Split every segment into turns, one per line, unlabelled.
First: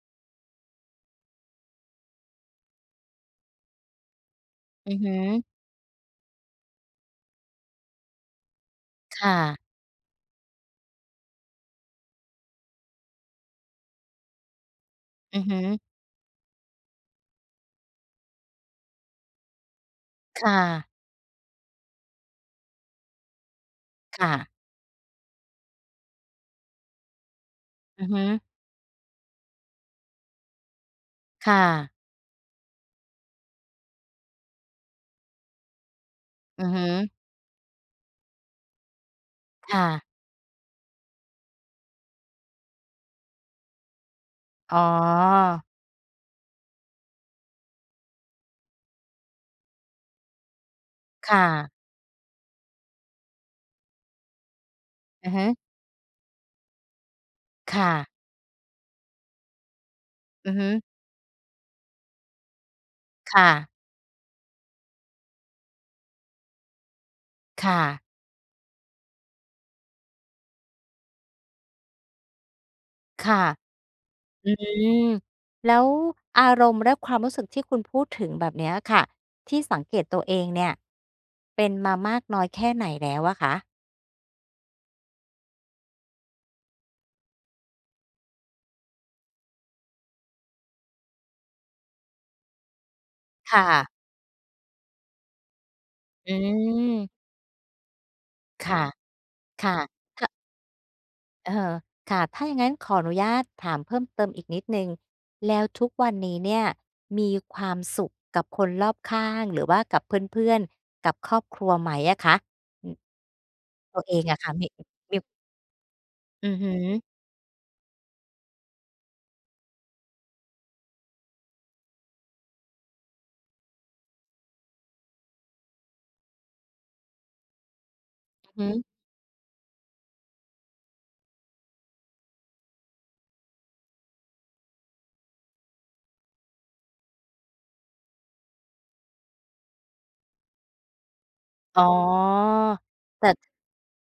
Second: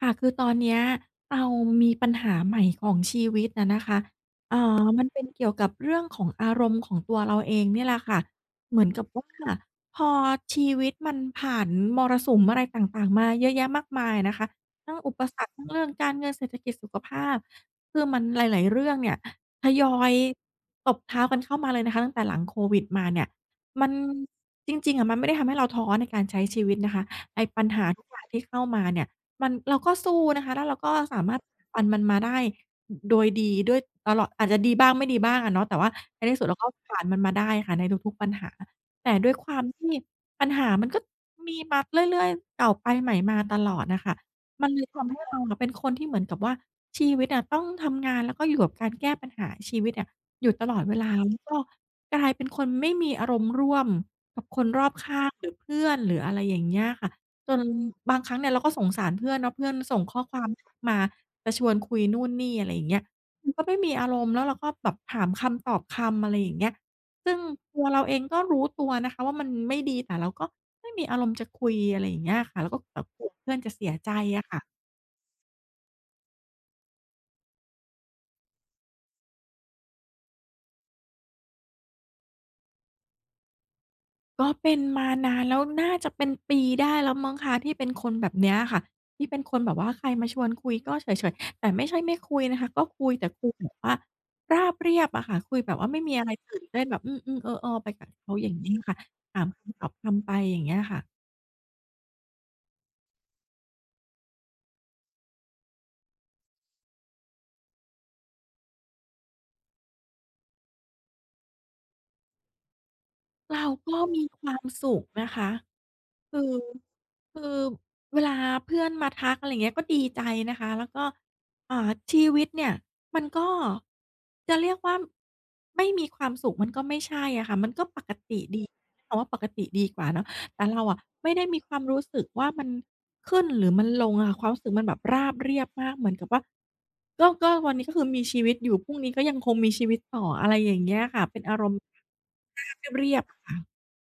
ค่ะ คือตอนเนี้ย เรามีปัญหาใหม่ของชีวิตอะนะคะ เอ่อ
อือ
มั
ฮ
นเป็นเก
ึ
ี่ยวกับ เรื่องของอารมณ์ของตัวเราเองเนี่ยแหละค่ะ เหมือนกับว
ค
่า
่ะ
พอชีวิตมันผ่านมรสุมอะไรต่าง ๆ มาเยอะแยะมากมายนะคะ ทั้งอุปส
อือ
รรค
ฮึ
ทั้งเรื่องการเงิน เศรษฐกิจ สุขภาพ คือมันหลาย ๆ เรื่องเนี่ย ทยอย
ค่ะ
ตบเท้ากันเข้ามาเลยนะคะ ตั้งแต่หลังโควิดมาเนี่ย มัน
ค่ะ
จริง ๆ อะ มันไม่ได้ทำให้เราท้อในการใช้ชีวิตนะคะ ไอ้ปัญหาท
อื
ุ
อ
ก
ฮ
อย่
ึ
างที่เข้ามาเนี่ย มัน เราก็สู้นะคะ แล้วเราก็สามารถ
ค่
ฟั
ะ
นมันมาได้โดยดีด้วย ตลอด อาจจะดีบ้าง ไม่ดีบ้างอะเนาะ แต่ว่าในที่สุด เรา
อื
ก็
อฮึ
ผ่านมันมาได้ค่ะ ในทุก ๆ ปัญหา แต่ด้วยความ
ค
ท
่
ี่
ะ
ปัญหามันก็มีมาเรื่อย ๆ เก่าไปใหม่มาตลอดน่ะค่ะ มัน
อ
เลยทำให้เราอะ
๋อ
เป็นคนที่เหมือนกับว่า ชีวิตอะต้องทำงาน แล้วก็อยู่กับการแก้ปัญหาชีวิตเนี่ย อยู่ตลอดเวลา แล้ว
ค่
ก็
ะ
กลายเป็นคนไม่มีอารมณ์ร่วมกับคนรอบข้า
อื
ง
อฮึ
หรือเพื่อน หรืออะไรอย่างเงี้ยค่ะ จน
ค่ะ
บางครั้งเนี่ย เราก็สงสารเพื่อนเนาะ เพื่อนส่งข้อควา
อ
ม
ือฮึ
มาจะชวนคุยนู่นนี่ อะไรอย่างเงี้ย
ค่
มันก
ะ
็ไม่มีอารมณ์ แล้วเราก็แบบถามคำตอบคำ อะไรอย่างเงี้ย ซึ่ง
ค่
ตัว
ะ
เราเอง ก็รู้ตัวนะคะว่ามันไม่ดี แต่เราก็ไม่มีอารมณ์จะคุย อะไรอย่างเงี้ยค่ะ แล้วก็แบบก
ค
ลัว
่ะ
เพื่อนจะเสียใจอะ
อื
ค่ะ
ม แล้วอารมณ์และความรู้สึกที่คุณพูดถึงแบบเนี้ยอะค่ะ ที่สังเกตตัวเองเนี่ย เป็นมามากน้อยแค่ไหนแล้วอะคะ?
ก็เป็นมานานแล้ว น่าจะเป็นปีได้แล้วมั้งคะ ที่เป็นคนแบบเนี้ยค่ะ ที่เป็นคนแบบว่าใครมาชวนคุยก็เฉย ๆ แต่ไม่ใช่ไม่คุยนะคะ ก็คุยแต่คุย
ค่
แบบ
ะ
ว่าราบเรียบอะค่ะ คุยแบบว่าไม่มีอะ
อ
ไร
ื
ตื่นเต้นแบบ
อ
อืม ๆ เออออไปกับเขา อย่าง
ค
งี้
่ะ
ค่ะ ถามค
ค่ะ
ำตอบค
ค
ำไ
ะ
ป อย่างเงี้ยค่ะ
เออ ค่ะ ถ้าอย่างงั้นขออนุญาตถามเพิ่มเติมอีกนิดหนึ่ง แล้วทุกวันนี้เนี่ย มีความสุขกับคนรอบข้าง หรือว่ากับเพื่อน ๆ กับครอบครัวไหมอะคะ? อือ
เราก
ต
็
ัวเอ
มี
งอะ
ค
ค
ว
่ะ
าม
มี
สุข
มี
นะคะ คื
อื
อ
อฮึ
คือเวลาเพื่อนมาทัก อะไรอย่างเงี้ย ก็ดีใจนะคะ แล้วก็ อ่า ชีวิตเนี่ย มันก็จะเรียกว่าไม่มีความสุขมันก็ไม่ใช่อะค่ะ มันก็ปกติ
อ
ด
ื
ี
อฮึ
คำว่าปกติดีกว่าเนาะ แต่เราอะไม่ได้มีความรู้สึกว่า มันขึ้นหรือมันลงอะค่ะ ความรู้สึกมันแบบราบเรียบมาก เหมือนกับว่า ก็ ก็วันนี้ ก็คือมีชีวิตอยู่ พรุ่งนี้ก็ยังคงมีชีวิตต่อ อะไรอย่างเงี้ยค่ะ เป็นอารมณ
อ
์
๋อ
ราบ เรีย
แต
บ
่
ๆ อะค่ะ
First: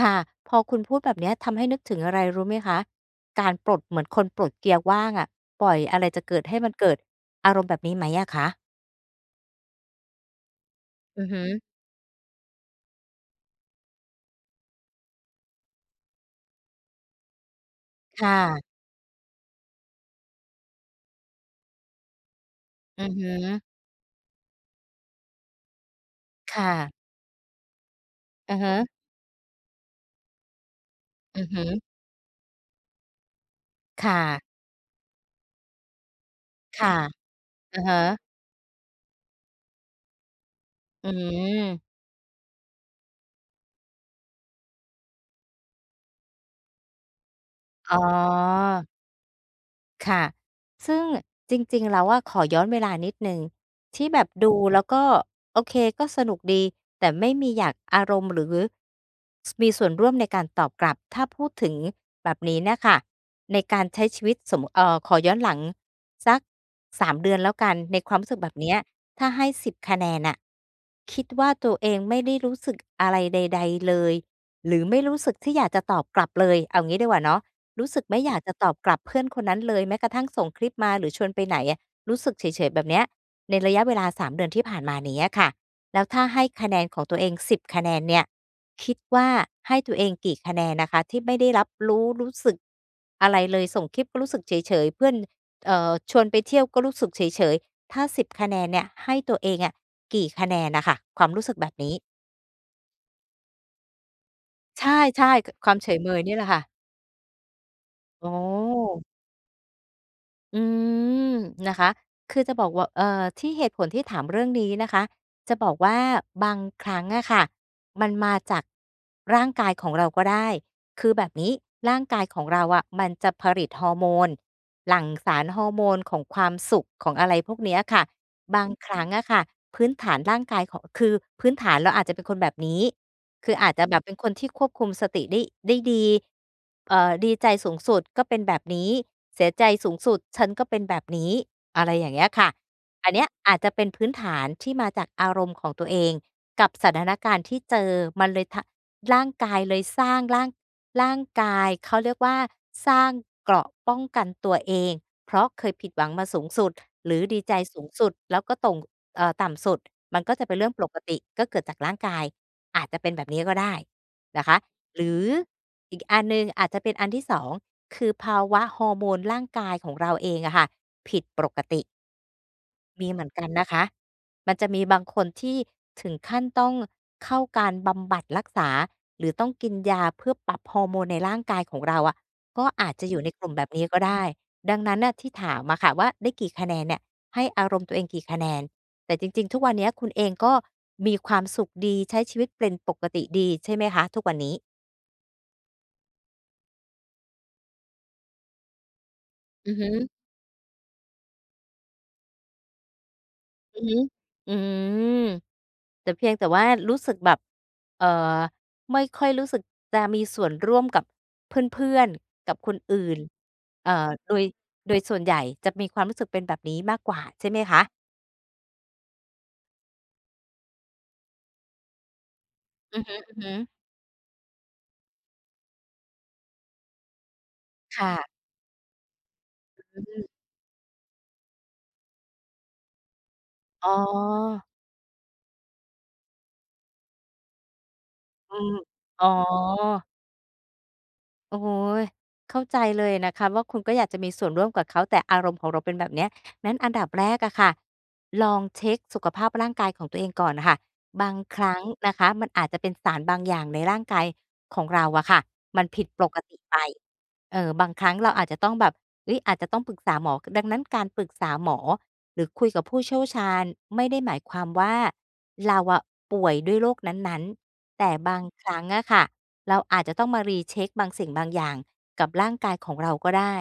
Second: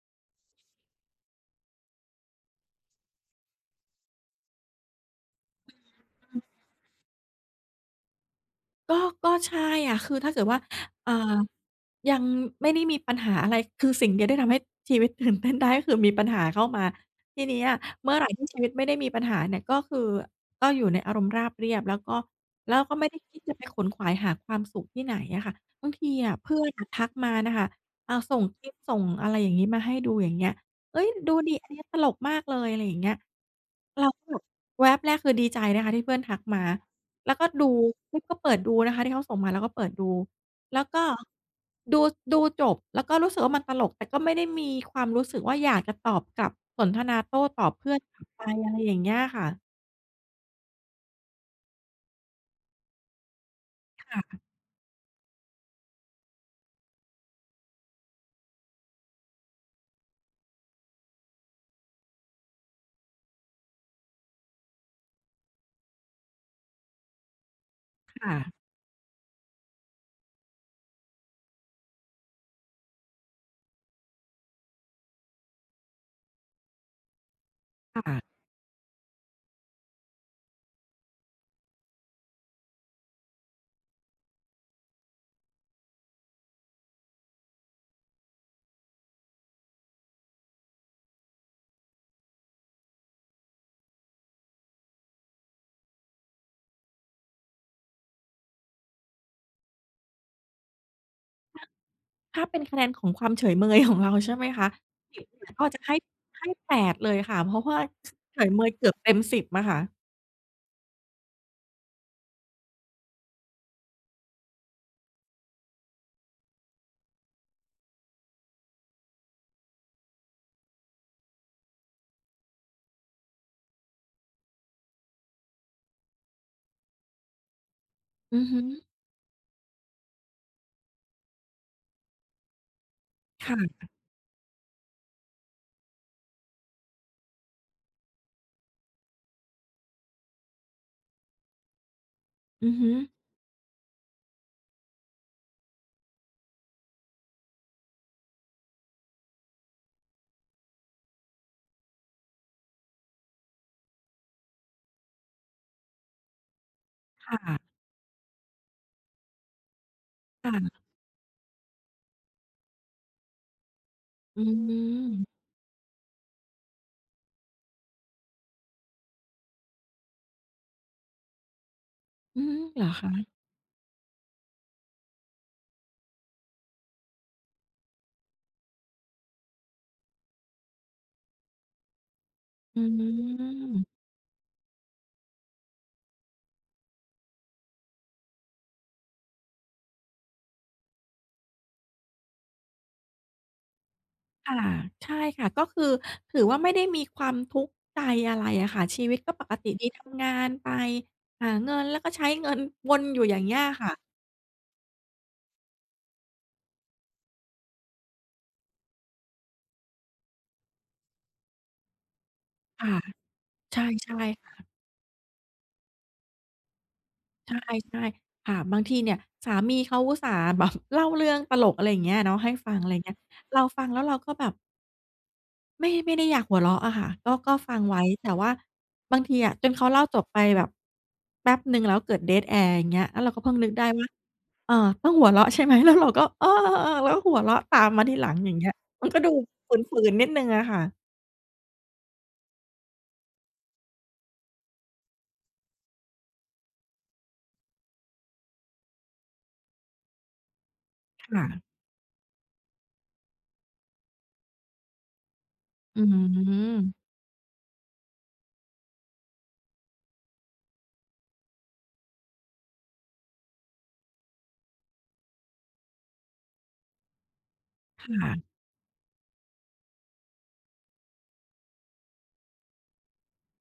ค่ะ พอคุณพูดแบบเนี้ย ทำให้นึกถึงอะไรรู้ไหมคะ? การปลดเหมือนคนปลดเกียร์ว่างอะ ปล่อยอะไรจะเกิดให้มันเกิด อารมณ์แบบนี้ไหมอะคะ?
ก็ ก็ ใช่อะ คือถ้าเกิดว่า อ่า
อือฮึ
ยังไม่ได้มีปัญหาอะไร คือสิ่งเดียวที่ทำให้ ชีวิต ตื่นเต้น ได้คือมีปัญหาเข้ามา ทีเนี้ยอะเมื่อ
ค
ไร
่
ที่ชี
ะ
วิตไม่ได้มีปัญหาเนี่ย ก็คือ ก็อยู่ในอารมณ์ราบเรียบ แล้วก็ แล้วก็
อื
ไม่
อ
ได้
ฮ
คิดจะ
ึ
ไปขวนขวายหาความสุขที่ไหนอะค่ะ บางทีอะเพ
ค
ื่อ
่
นอะ
ะ
ทักมาน่ะค่ะ อ่า ส่ง
อะ
ค
ฮ
ลิป
ะ
ส่งอะไรอย่างนี้มาให้ดู อย่างเงี้ย "เฮ้ย ดู
อือ
ดิ
ฮ
อันเนี
ึ
้ยตลกมากเลย" อะไรอย่างเงี้ย เ
ค
รา
่
ก็แบ
ะ
บแวบแรกคือดีใจนะคะ ที่เพื่อนทักมา
ค่ะ
แล้วก็ดู
อะฮ
ปุ
ะ
๊บ ก็เปิดดูนะคะ ที่เขาส่งมาแล้วก็เปิดดู แล้วก็
อืม
ดู ดูจบแล้วก็รู้สึกว่า มันตลก แต่ก็ไม่ได้มีความรู้สึกว่า อยากจะตอบกลับ สนทนาโต้ตอบเพื
อ๋
่อนกลับไป อะไร
อ
อย่างเงี้ยค่ะ
ค่ะ ซึ่งจริง ๆ แล้วอะ ขอย้อนเวลานิดหนึ่ง ที่
ค
แ
่
บบ
ะ
ดูแล้วก็โอเค ก็สนุกดี แต่ไม่มีอยาก อารมณ์ หรือ ส มีส่วนร่วมในการตอบกลับ ถ้าพูดถึงแบบนี้เนี่ยค่ะ ในการใช้ชีวิตสม เอ่อ ขอย้อนหลังสัก 3 เดือนแล้วกัน ในควา
ค
มรู
่
้สึกแบ
ะ
บเนี้ย ถ้าให้ 10 คะแนนน่ะ คิดว่าตัวเองไม่ได้รู้สึกอะไรใด ๆ เลย หรือไม่รู้สึกที่อยากจะตอบกลับเลย เอางี้ดีกว่าเนาะ รู้ส
ค
ึกไ
่
ม่
ะ
อยากจะตอบกลับเพื่อนคนนั้นเลย แม้กระทั่งส่งคลิปมาหรือชวนไปไหนอะ รู้สึกเฉย ๆ แบบเนี้ย ในระยะเวลา 3 เดือนที่ผ่านมาเนี้ยค่ะ แล้วถ้าให้คะแนนของตัวเอง 10 คะแนนเนี่ย คิดว่าให้ตัวเองกี่คะแนนนะคะ ที่ไม่ได้รับรู้ รู้สึกอะไรเลย ส่งคลิปก็รู้สึกเฉย ๆ เพื่อน เอ่อ ชวนไปเที่ยวก็รู้สึกเฉย ๆ ถ้าสิบคะแนนเนี่ย ให้ตัวเองอะ กี่คะแนนน่ะค่ะ? ความรู้สึก
ถ้
แ
า
บบนี้
ถ้าเป็นคะแนนของความเฉยเมย ของเรา ใช่ไหมคะ
ใช่ ๆ ข
ก็
ควา
จ
ม
ะ
เฉ
ให้
ยเมยนี่แห
ใ
ล
ห
ะ
้
ค่ะ
8 เลยค่ะ เพราะว่า ช
อ๋อ
เฉยเมยเกือบเต็ม 10 อะค่ะ
อืม นะคะ คือจะบอก ว เอ่อ ที่ เหตุผลที่ถามเรื่องนี้นะคะ จะบอกว่า บางครั้งอะค่ะ มันมาจากร่างกายของเราก็ได้ คือแบบนี้ร่างกายของเราอะ มันจะผลิตฮอร์โมน หลั่งสารฮอร์โมนของความสุข ของอะไรพวกเนี้ยค่ะ
อือฮ
บาง
ึ
ครั้งอะค่ะ พื้นฐานร่างกาย ขอ คือพื้นฐานเราอาจจะเป็นคนแบบนี้
ค
คื
่
ออาจจะ
ะ
แบบเป็นคนที่ควบคุมสติได้ ได้ดี เอ่อ ดีใจสูงสุดก็เป็นแบบนี้ เสียใจสูงสุดฉันก็เป็นแบบนี้ อะไรอย่างเงี้ยค่ะ
อือฮึ
อันเนี้ยอาจจะเป็นพื้นฐานที่มาจากอารมณ์ของตัวเองกับสถานการณ์ที่เจอ มันเลย ทะ ร่างกายเลยสร้าง ร่าง ร่างกาย เขาเรียกว่า สร้างเกราะป้องกันตัวเอง เพราะเคยผิดหวังมาสูงสุด หรือ
ค่
ดีใจ
ะ
สูงสุด แล้วก็ต่ง เอ่อ ต่ำสุด มันก็จะ
ค
เ
่
ป็นเรื่อ
ะ
งปกติ ก็เกิดจากร่างกาย อาจจะเป็นแบบนี้ก็ได้
อ
น
ื
ะคะ หรือ
ม
อีกอันหนึ่ง อาจจะเป็นอันที่ 2 คือภาวะฮอร์โมนร่างกายของเราเองอะค่ะ ผิดปกติ
อืม เหรอ
ม
ค
ี
ะ?
เหมือนกันนะคะ มันจะมีบางคนที่ถึงขั้นต้องเข้าการบำบัดรักษา หรือต้องกินยาเพื่อปรับฮอร์โมนในร่างกายของเราอะ ก็
อื
อาจจะอยู่ในกลุ่มแบบนี้
ม
ก็ได้ ดังนั้นน่ะ ที่ถามอะค่ะว่า "ได้กี่คะแนนเนี่ย ให้อารมณ์ตัวเองกี่คะแนน?" แต่จริง ๆ ทุกวันนี้ คุณเองก็มีความสุขดี ใช้ชีวิตเป็นปกติดีใช่ไหมคะ? ทุกวันน
ค
ี้
่ะ ใช่ค่ะ ก็คือ ถือว่าไม่ได้มีความทุกข์ใจอะไรอะค่ะ ชีวิตก็ปกต
อ
ิ
ือ
ด
ฮ
ี ท
ึ
ำงานไป หาเงิน แล้วก็ใช้ เงิน วนอยู่อย่างเงี้ย
อือ
ค่ะ
ฮึ อืม แต่ เพียงแต่ว่ารู้สึกแบบ เอ่อ ไม่ค่อยรู้สึกจะมีส่วนร่วมกับเพื่อน ๆ กับคน
ค่ะ
อื่น
ใช
เอ่อ
่
โดย
ๆ ค่ะ
โดยส่วนใหญ่จะมีความรู้สึกเป็นแบบนี้มากกว่าใช่
ใช
ไหมคะ?
่ ๆ ค่ะ บางทีเนี่ย สามีเขาอุตส่าห์ แบบ เล่าเรื่องตลก อะไรอย่างเงี้ยเนาะ ให้ฟัง อะไร
อ
อ
ื
ย่
อ
างเง
ฮ
ี้ย
ึ
เร
ๆ
าฟังแล้วเราก็แบบ ไม่ ไม่ได้อยากหัวเราะอะค่ะ ก็ ก็ฟังไว
ค
้
่ะ
แต่ว่าบางทีอะ จน
อ
เขาเ
ื
ล่
อ
า
อื
จ
ม
บไปแบบ แป๊บหนึ่งแล้วเกิด dead air อย่างเงี้ย แล้วเราก็เพิ่งนึกได้
อ๋อ
ว่า เอ่อ ต้องหัวเราะใช่ไหม? แล้วเรา ก็ เราอ้อหัวเราะตามมาทีหลังอย
อ
่า
ื
งเงี้
อ
ย มันก็
อ๋อ
ดูฝืน ๆ นิดหนึ่งอะค่ะ
โอ้โฮ เข้าใจเลยนะคะว่า คุณก็อยากจะมีส่วนร่วมกับเขา แต่อารมณ์ของเราเป็นแบบเนี้ย งั้นอันดับแรกอะค่ะลองเช็กสุขภาพร่างกายของตัวเองก่อนน่ะค่ะ บ
ค
าง
่
ค
ะ
รั้งนะคะมันอาจจะเป็นสารบางอย่างในร่างกายของเราอะค่ะมัน
อ
ผ
ื
ิดปกติไป
ม
เออ บางครั้งเราอาจจะต้องแบบ เฮ้ย อาจจะต้องปรึกษาหมอ ก ดังนั้น การปรึกษาหมอหรือคุยกับผู้เชี่ยวชาญไม่ได้หมายความว่า เราอะป่วยด้วยโรคนั้น ๆ แต
ค
่
่
บา
ะ
งครั้งอะค่ะเราอาจจะต้องมา Recheck บางสิ่งบางอย่างกับร่างกายของเราก็ได้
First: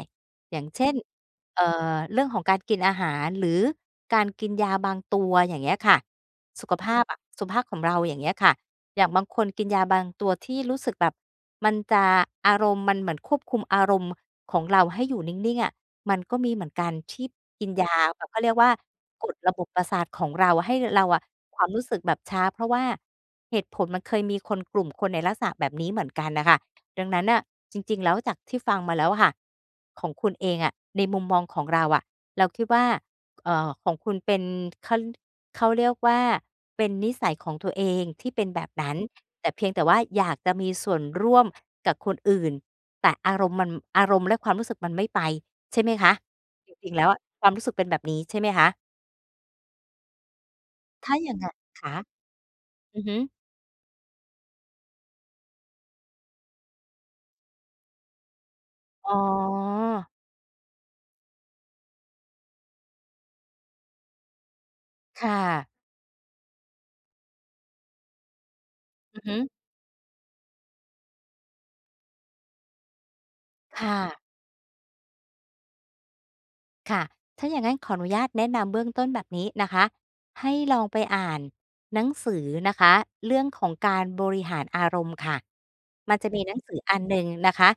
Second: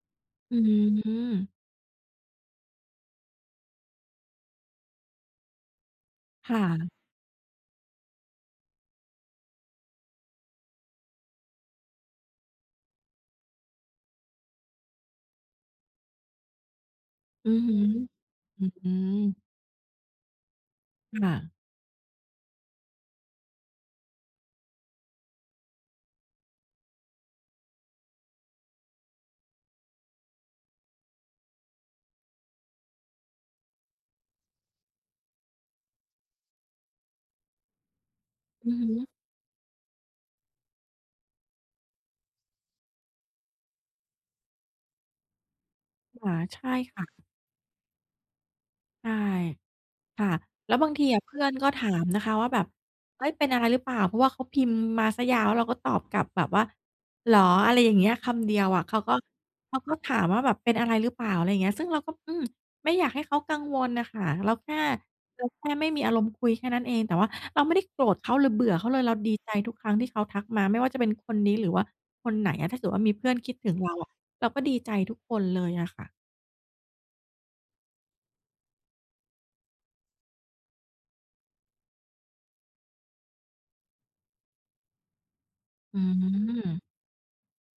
อ
อ
ื
ย่างเช่น
ม
เอ่อ เรื่องของการกินอาหารหรือการกินยาบางตัว อย่างเงี้ยค่ะ
ค่
สุขภ
ะ
าพอะ สุขภาพของเรา อย่างเงี้ยค่ะ อย่างบางคนกินยาบางตัวที่รู้สึกแบบมันจะ อารมณ์ มันเหมือนควบคุมอารมณ์ของเราให้อยู่นิ่ง ๆ อะ มันก็มีเหมือนกันที่
อือ
กิ
ฮ
น
ึ
ยาแบบ เขาเรียก
อ
ว
ื
่า
อ อื
กด
ม
ระบบประสาทของเราให้ ร เราอ
ค
ะ
่ะ
ความรู้สึกแบบช้า เพราะว่าเหตุผลมันเคยมีคน กลุ่มคนในลักษณะแบบนี้เหมือนกันน่ะค่ะ ดังนั้นน่ะ จริง ๆ แล้วจากที่ฟังมาแล้วอะค่ะ ของคุณเองอะ ในมุมมองของเราอะ เราคิดว่า ก เอ่อ ของคุณเป็น ขะลึ้น เขาเรียกว่า เป็นนิสัยของตัวเองที่เป็นแบ
อ
บ
ือ
น
ฮ
ั้น
ึ
แต่เพียงแต่ว่าอยากจะมีส่วนร่วม กับคนอื่น แต่อารมณ์มัน อารมณ์และความรู้สึกมันไม่ไป ใช่ไหมคะ?
[unintelligible] ใช
จ
่
ริง
ค
ๆ แล
่
้
ะ
วอะความรู้สึกเป็นแบบนี้ ใช่ไหมคะ?
ใช่ ค่ะ แล้วบางที
ถ้า
อะ
อ
เ
ย
พ
่าง
ื่
ง
อน
ะ
ก็ถ
ข
า
า
ม นะคะว่าแบบ
อือฮึ
"เฮ้ย! เป็นอะไรหรือเปล่า?" เพราะว่าเขาพิมพ์มาซะยาว แล้วเราก็ตอบกลับแบบว่า "เหรอ?" อะไรอย่างเงี้ย คำ เดียวอะ เขา
อ๋
ก็ เขาก็ถ
อ
ามว่าแบบ "เป็นอะไรหรือเปล่า?" อะไรเงี้ย ซึ่งเราก็ "อืม" ไม่อยากให้เขากังวลน่ะค่ะ เราแค่
ค่
เราแ
ะ
ค่ไม่มีอารมณ์คุยแค่นั้นเอง แต่ว่าเราไม่ได้โกรธเขาหรือเบื่อเขาเลย เรา
อือ
ด
ฮ
ีใจ
ึ
ทุกครั้งที่เขาทักมา ไม่ว่าจะเป็นคนนี้หรือว่าคนไหนอะ ถ้าเกิดว่ามีเพื่อนคิดถึง
ค
เร
่
าอะ
ะ
เราก็ดีใจทุกคนเลยอะค่ะ
ค่ะ ถ้าอย่างงั้นขออนุญาตแนะนำเบื้องต้นแบบนี้นะคะ ให้ลองไปอ่านหนังสือนะคะ เรื่องของการบริหารอารมณ์ค่ะ
อื
มันจะ มีหนังสือ
ม
อันหนึ่งนะคะ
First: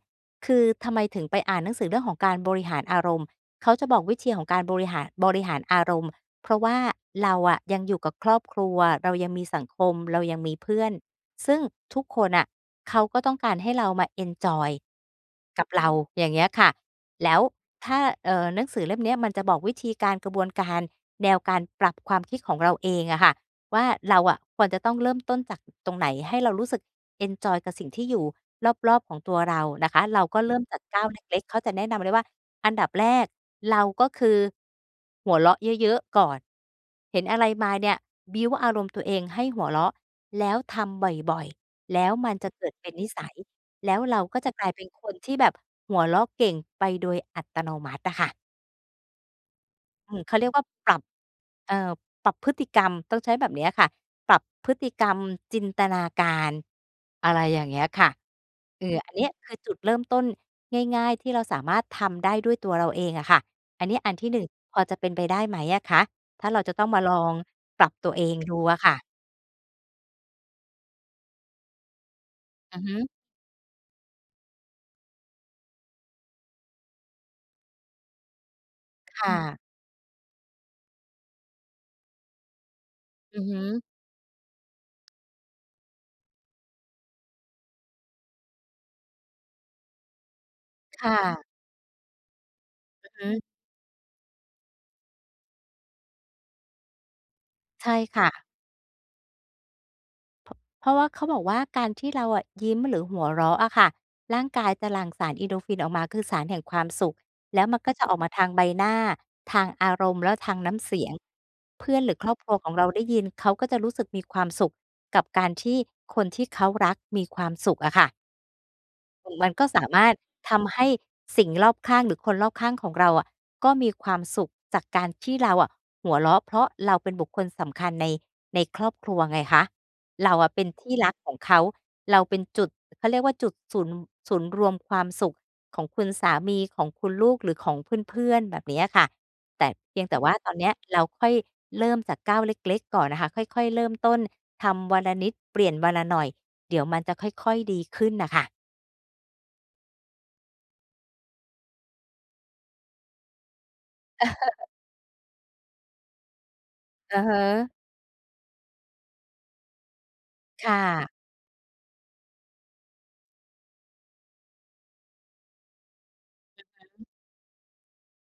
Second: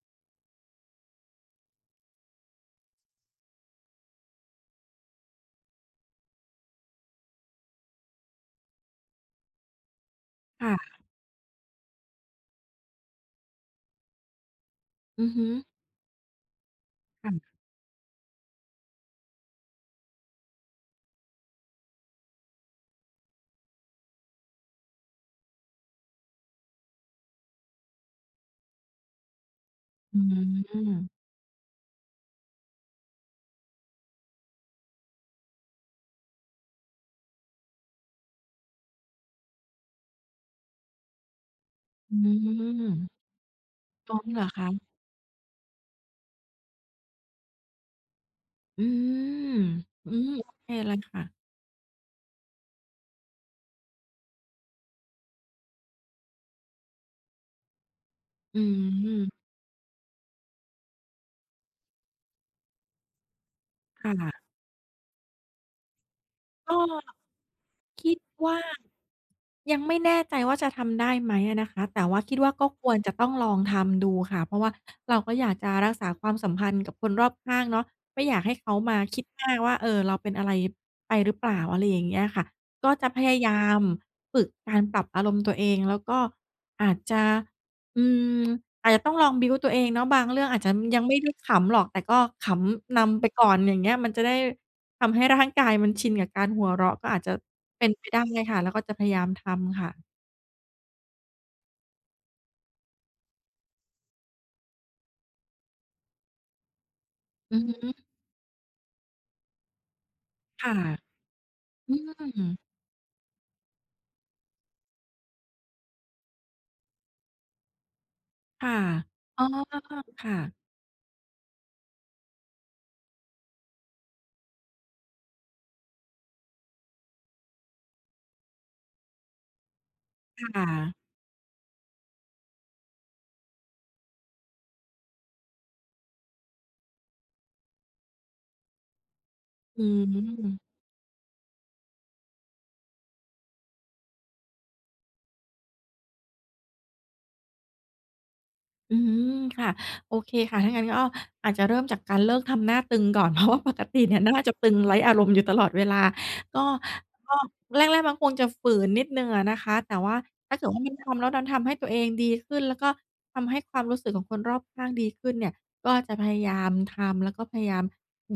คือทำไมถึงไปอ่านหนังสือเรื่องของการบริหารอารมณ์ เขาจะบอกวิธีของการโบริหาร บริหารอารมณ์ เพราะว่าเราอะยังอยู่กับครอบครัว เรายังมีสังคม เรายังมี
ค
เพ
่
ื่อน
ะ
ซึ่งทุกคนน่ะเขาก็ต้องการให้เรามาเอนจอย
อือฮึ
กับเรา อย่างเงี้ยค่ะ แ
ค
ล
่
้ว
ะ
ถ้า เอ่อ หนังสือเล่มนี้มันจะบอกวิธีการ กระบวนการแนวการปรับความคิดของเราเองอะค่ะ ว่าเราอะควรจะต้องเริ่มต้นจาก อ ตรงไหน ให้เรารู้สึกเอนจอยกับสิ่งที่อยู่รอบ ๆ ของตัวเรานะคะ
อ
เร
ื
าก็ เริ่มจากก้าว
ม
เล็ก ๆ เขาจะแนะนำเลยว่า อันดับแรกเราก็คือ หัวเราะเยอะ ๆ ก่อน เห็นอะไรมาเนี่ย บิลด์ อารมณ์ตัวเองให้หัวเราะ แล้วทำบ่อย ๆ แล้
อ
ว
ื
มันจะเกิด
ม
เป็นนิสัย แล้ว
ก
เ
อ
รา
ม
ก
เ
็
หร
จ
อ
ะ
ค
กล
ะ?
ายเป็นคนที่แบบหัวเราะเก่งไปโดยอัตโนมัติอะค่ะ
อืม อ
อ
ื
ืม เ
ม
ขาเรี
โ
ย
อ
กว่า
เค
ป
เล
รั
ย
บ
ค่ะ
เอ่อ ปรับพฤติกรรมต้องใช้แบบเนี้ยอะค่ะ ปรับพฤติ กรรมจินตนาการ อะไรอย่างเงี้ยค่ะ
อื
อือ อันนี้
ม
คือจุดเริ่มต้นง่าย ๆ ที่เราสามารถทำได้ด้วยตัวเราเองอะค่ะ อันนี้
ค
อันที่
่ะ
1 พอจะเป็นไปได้ไหมอะคะ? ถ้าเราจ
ก
ะ
็
ต้องมาลองปรับ
ค
ตั
ิ
ว
ด
เอง
ว
ด
่า
ูอะค่ะ
ยังไม่แน่ใจว่า จะทำได้ไหมอะนะคะ แต่ว่าคิดว่า ก็
อื
ค
อฮ
วร
ึ
จะต้องลองทำดูค่ะ เพราะว่าเราก็อยากจะรักษาความสัมพันธ์กับคนรอบข้างเนาะ ไม่อยากให้เขามาคิ
ค
ด
่ะ
มากว่า เออ เราเป็นอะไรไปหรือเปล่า อะไรอย่างเงี้ยค่ะ ก็จะพยา
อือ
ยา
ฮ
ม
ึ
ฝึกการปรับอารมณ์ตัวเอง แล้วก็อาจจะ อืม อาจจะต้องลอง บิลด์ ตัวเองเนาะ บางเรื่องอาจจะยั
ค
งไ
่
ม่ ได้
ะ
ขำหรอก แต่ก็ขำน
อือ
ำ
ฮ
ไป
ึ
ก่อนอย่างเงี้ย มันจะได้ทำให้ร่างกายมันชินกับการหัวเราะ ก็อาจจะเป
ใช
็น
่
ไปไ
ค
ด้
่ะ
ค่ะ แล้วก็จะพยายามทำค่ะ
เพาะ เพราะว่าเขาบอกว่า การที่เราอะยิ้ม หรือหัวเราะอะค่ะ ร่างกายจะหลั่งสาร Endorphin ออกมา คือสารแห่งความสุข
อื
แล้
อ
ว
ฮ
มันก็จ
ึ
ะออกมาทางใบหน้า ทางอารมณ์ แล้วทาง
ค
น
่
้
ะ
ำเสียง เพ
อ
ื
ื
่อนหรือ ครอบครัว
ม
ของเราได้ยิน เขาก็จะรู้สึกมีความสุขกับการที่คนที่เขารักมีความสุขอะค่ะ
ค่ะ
ตุง
อ๋อ
มันก็สามารถ
ค่
ท
ะ
ำให้สิ่งรอบข้าง หรือคนรอบข้างของเราอะ ก็มีความสุขจากการที่เราอะหัวเราะ เพราะเราเป็นบุคคลสำคัญใน ในครอบครัวไงคะ เรา
ค
อะเป
่
็นที่
ะ
รักของเขา เราเป็นจุด เขาเรียกว่า จุดศูนย์ ศูนย์รวมความสุขของคุณสามี ของคุณลูก หรือของเพื่อน ๆ แบบเนี้ยอะค่ะ แต่
อื
เพียงแต่ ว่า ตอน
ม
เนี้ยเราค่อยเริ่มจากก้าวเล็ก ๆ ก่อนน่ะค่ะ ค่อย ๆ เริ่มต้น ทำวันละนิดเปลี่ยนวันละหน่อย เดี๋ยวมันจะค่อย ๆ ดีขึ้นน่ะค่ะ
อือฮือ ค่ะ โอเคค่ะ ถ้างั้นก็อาจจะเริ่มจากการเลิกทำหน้าตึงก่อน เพราะว่าปกติเนี่ยหน้า จะตึงไร้อารมณ์อยู่ตลอดเวลา ก็
อือ
ก
ฮ
็
ึ
แรก ๆ มันคงจะฝืนนิดหนึ่งอะนะคะ แต่ว่าถ้าเก
ค
ิด
่
ว่า มัน
ะ
ทำแล้วดันทำให้ตัวเองดีขึ้น แล้วก็ทำให้ความรู้สึกของคนรอบข้างดีขึ้นเนี่ย ก็จะพยาย
อ
าม
ือฮ
ท
ึ
ำ แล้วก็พยายาม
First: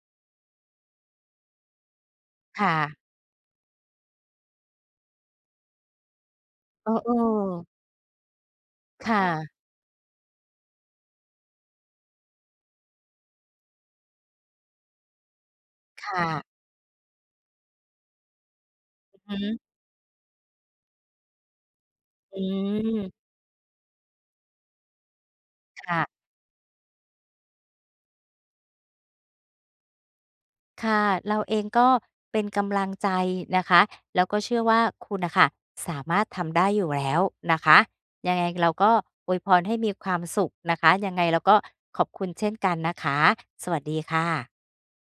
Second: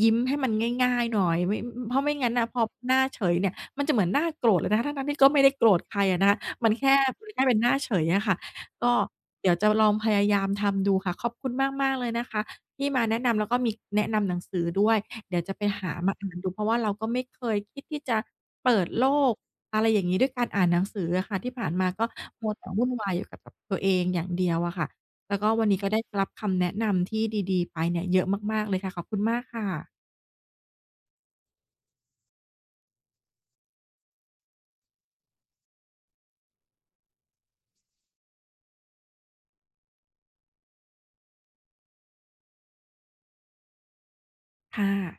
ยิ้มให้มันง่าย ๆ หน่อย ไม่ ม ม เพราะไม่งั้นน่ะพ
ค
อ
่
หน
ะ
้าเฉยเนี่ยมันจะเหมือนหน้าโกรธเลยนะคะ ทั้ง ๆ ที่ก็ไม่ได้โกรธใครอะนะ มันแค่
เอ
ฝืนให้เป็นห
อ ๆ
น้าเป็นเฉยอะค่ะ ก็
ค่
เ
ะ
ดี๋ยวจะลองพยายามทำดูค่ะ ขอบคุณมาก ๆ เลยนะคะที่มาแนะนำ แล้วก็มี แนะนำหนังสือด้วยเดี๋ยวจะไปหา
ค
มา
่
อ่า
ะ
นดู เพราะว่าเราก็ไม่เคยคิดที่จะเปิดโล
อ
ก
ือฮึ
อะไรอย่างงี้ ด้วยการอ่านหนังสืออะค่ะ ที่ผ่านมาก็
อื
มัวแต่วุ่นว
อ
ายอยู่กับ กับตัวเองอย่างเดียวอะค่ะ แล้วก็วันนี้
ค
ก็ไ
่
ด้
ะ
รับคำแนะนำที่ดี ๆ ไปเนี่ยเยอะมาก ๆ เลยค่ะ ขอบคุณมากค่ะ
ค่ะ เราเองก็เป็นกำลังใจนะคะ แล้วก็เชื่อว่าคุณน่ะค่ะ สามารถทำได้อยู่แล้วนะคะ ยังไงเราก็อวยพรให้มีความสุขนะคะ ยังไงเราก็ขอบคุณเช่นกันนะคะ สวัสดีค่ะ
ค่ะ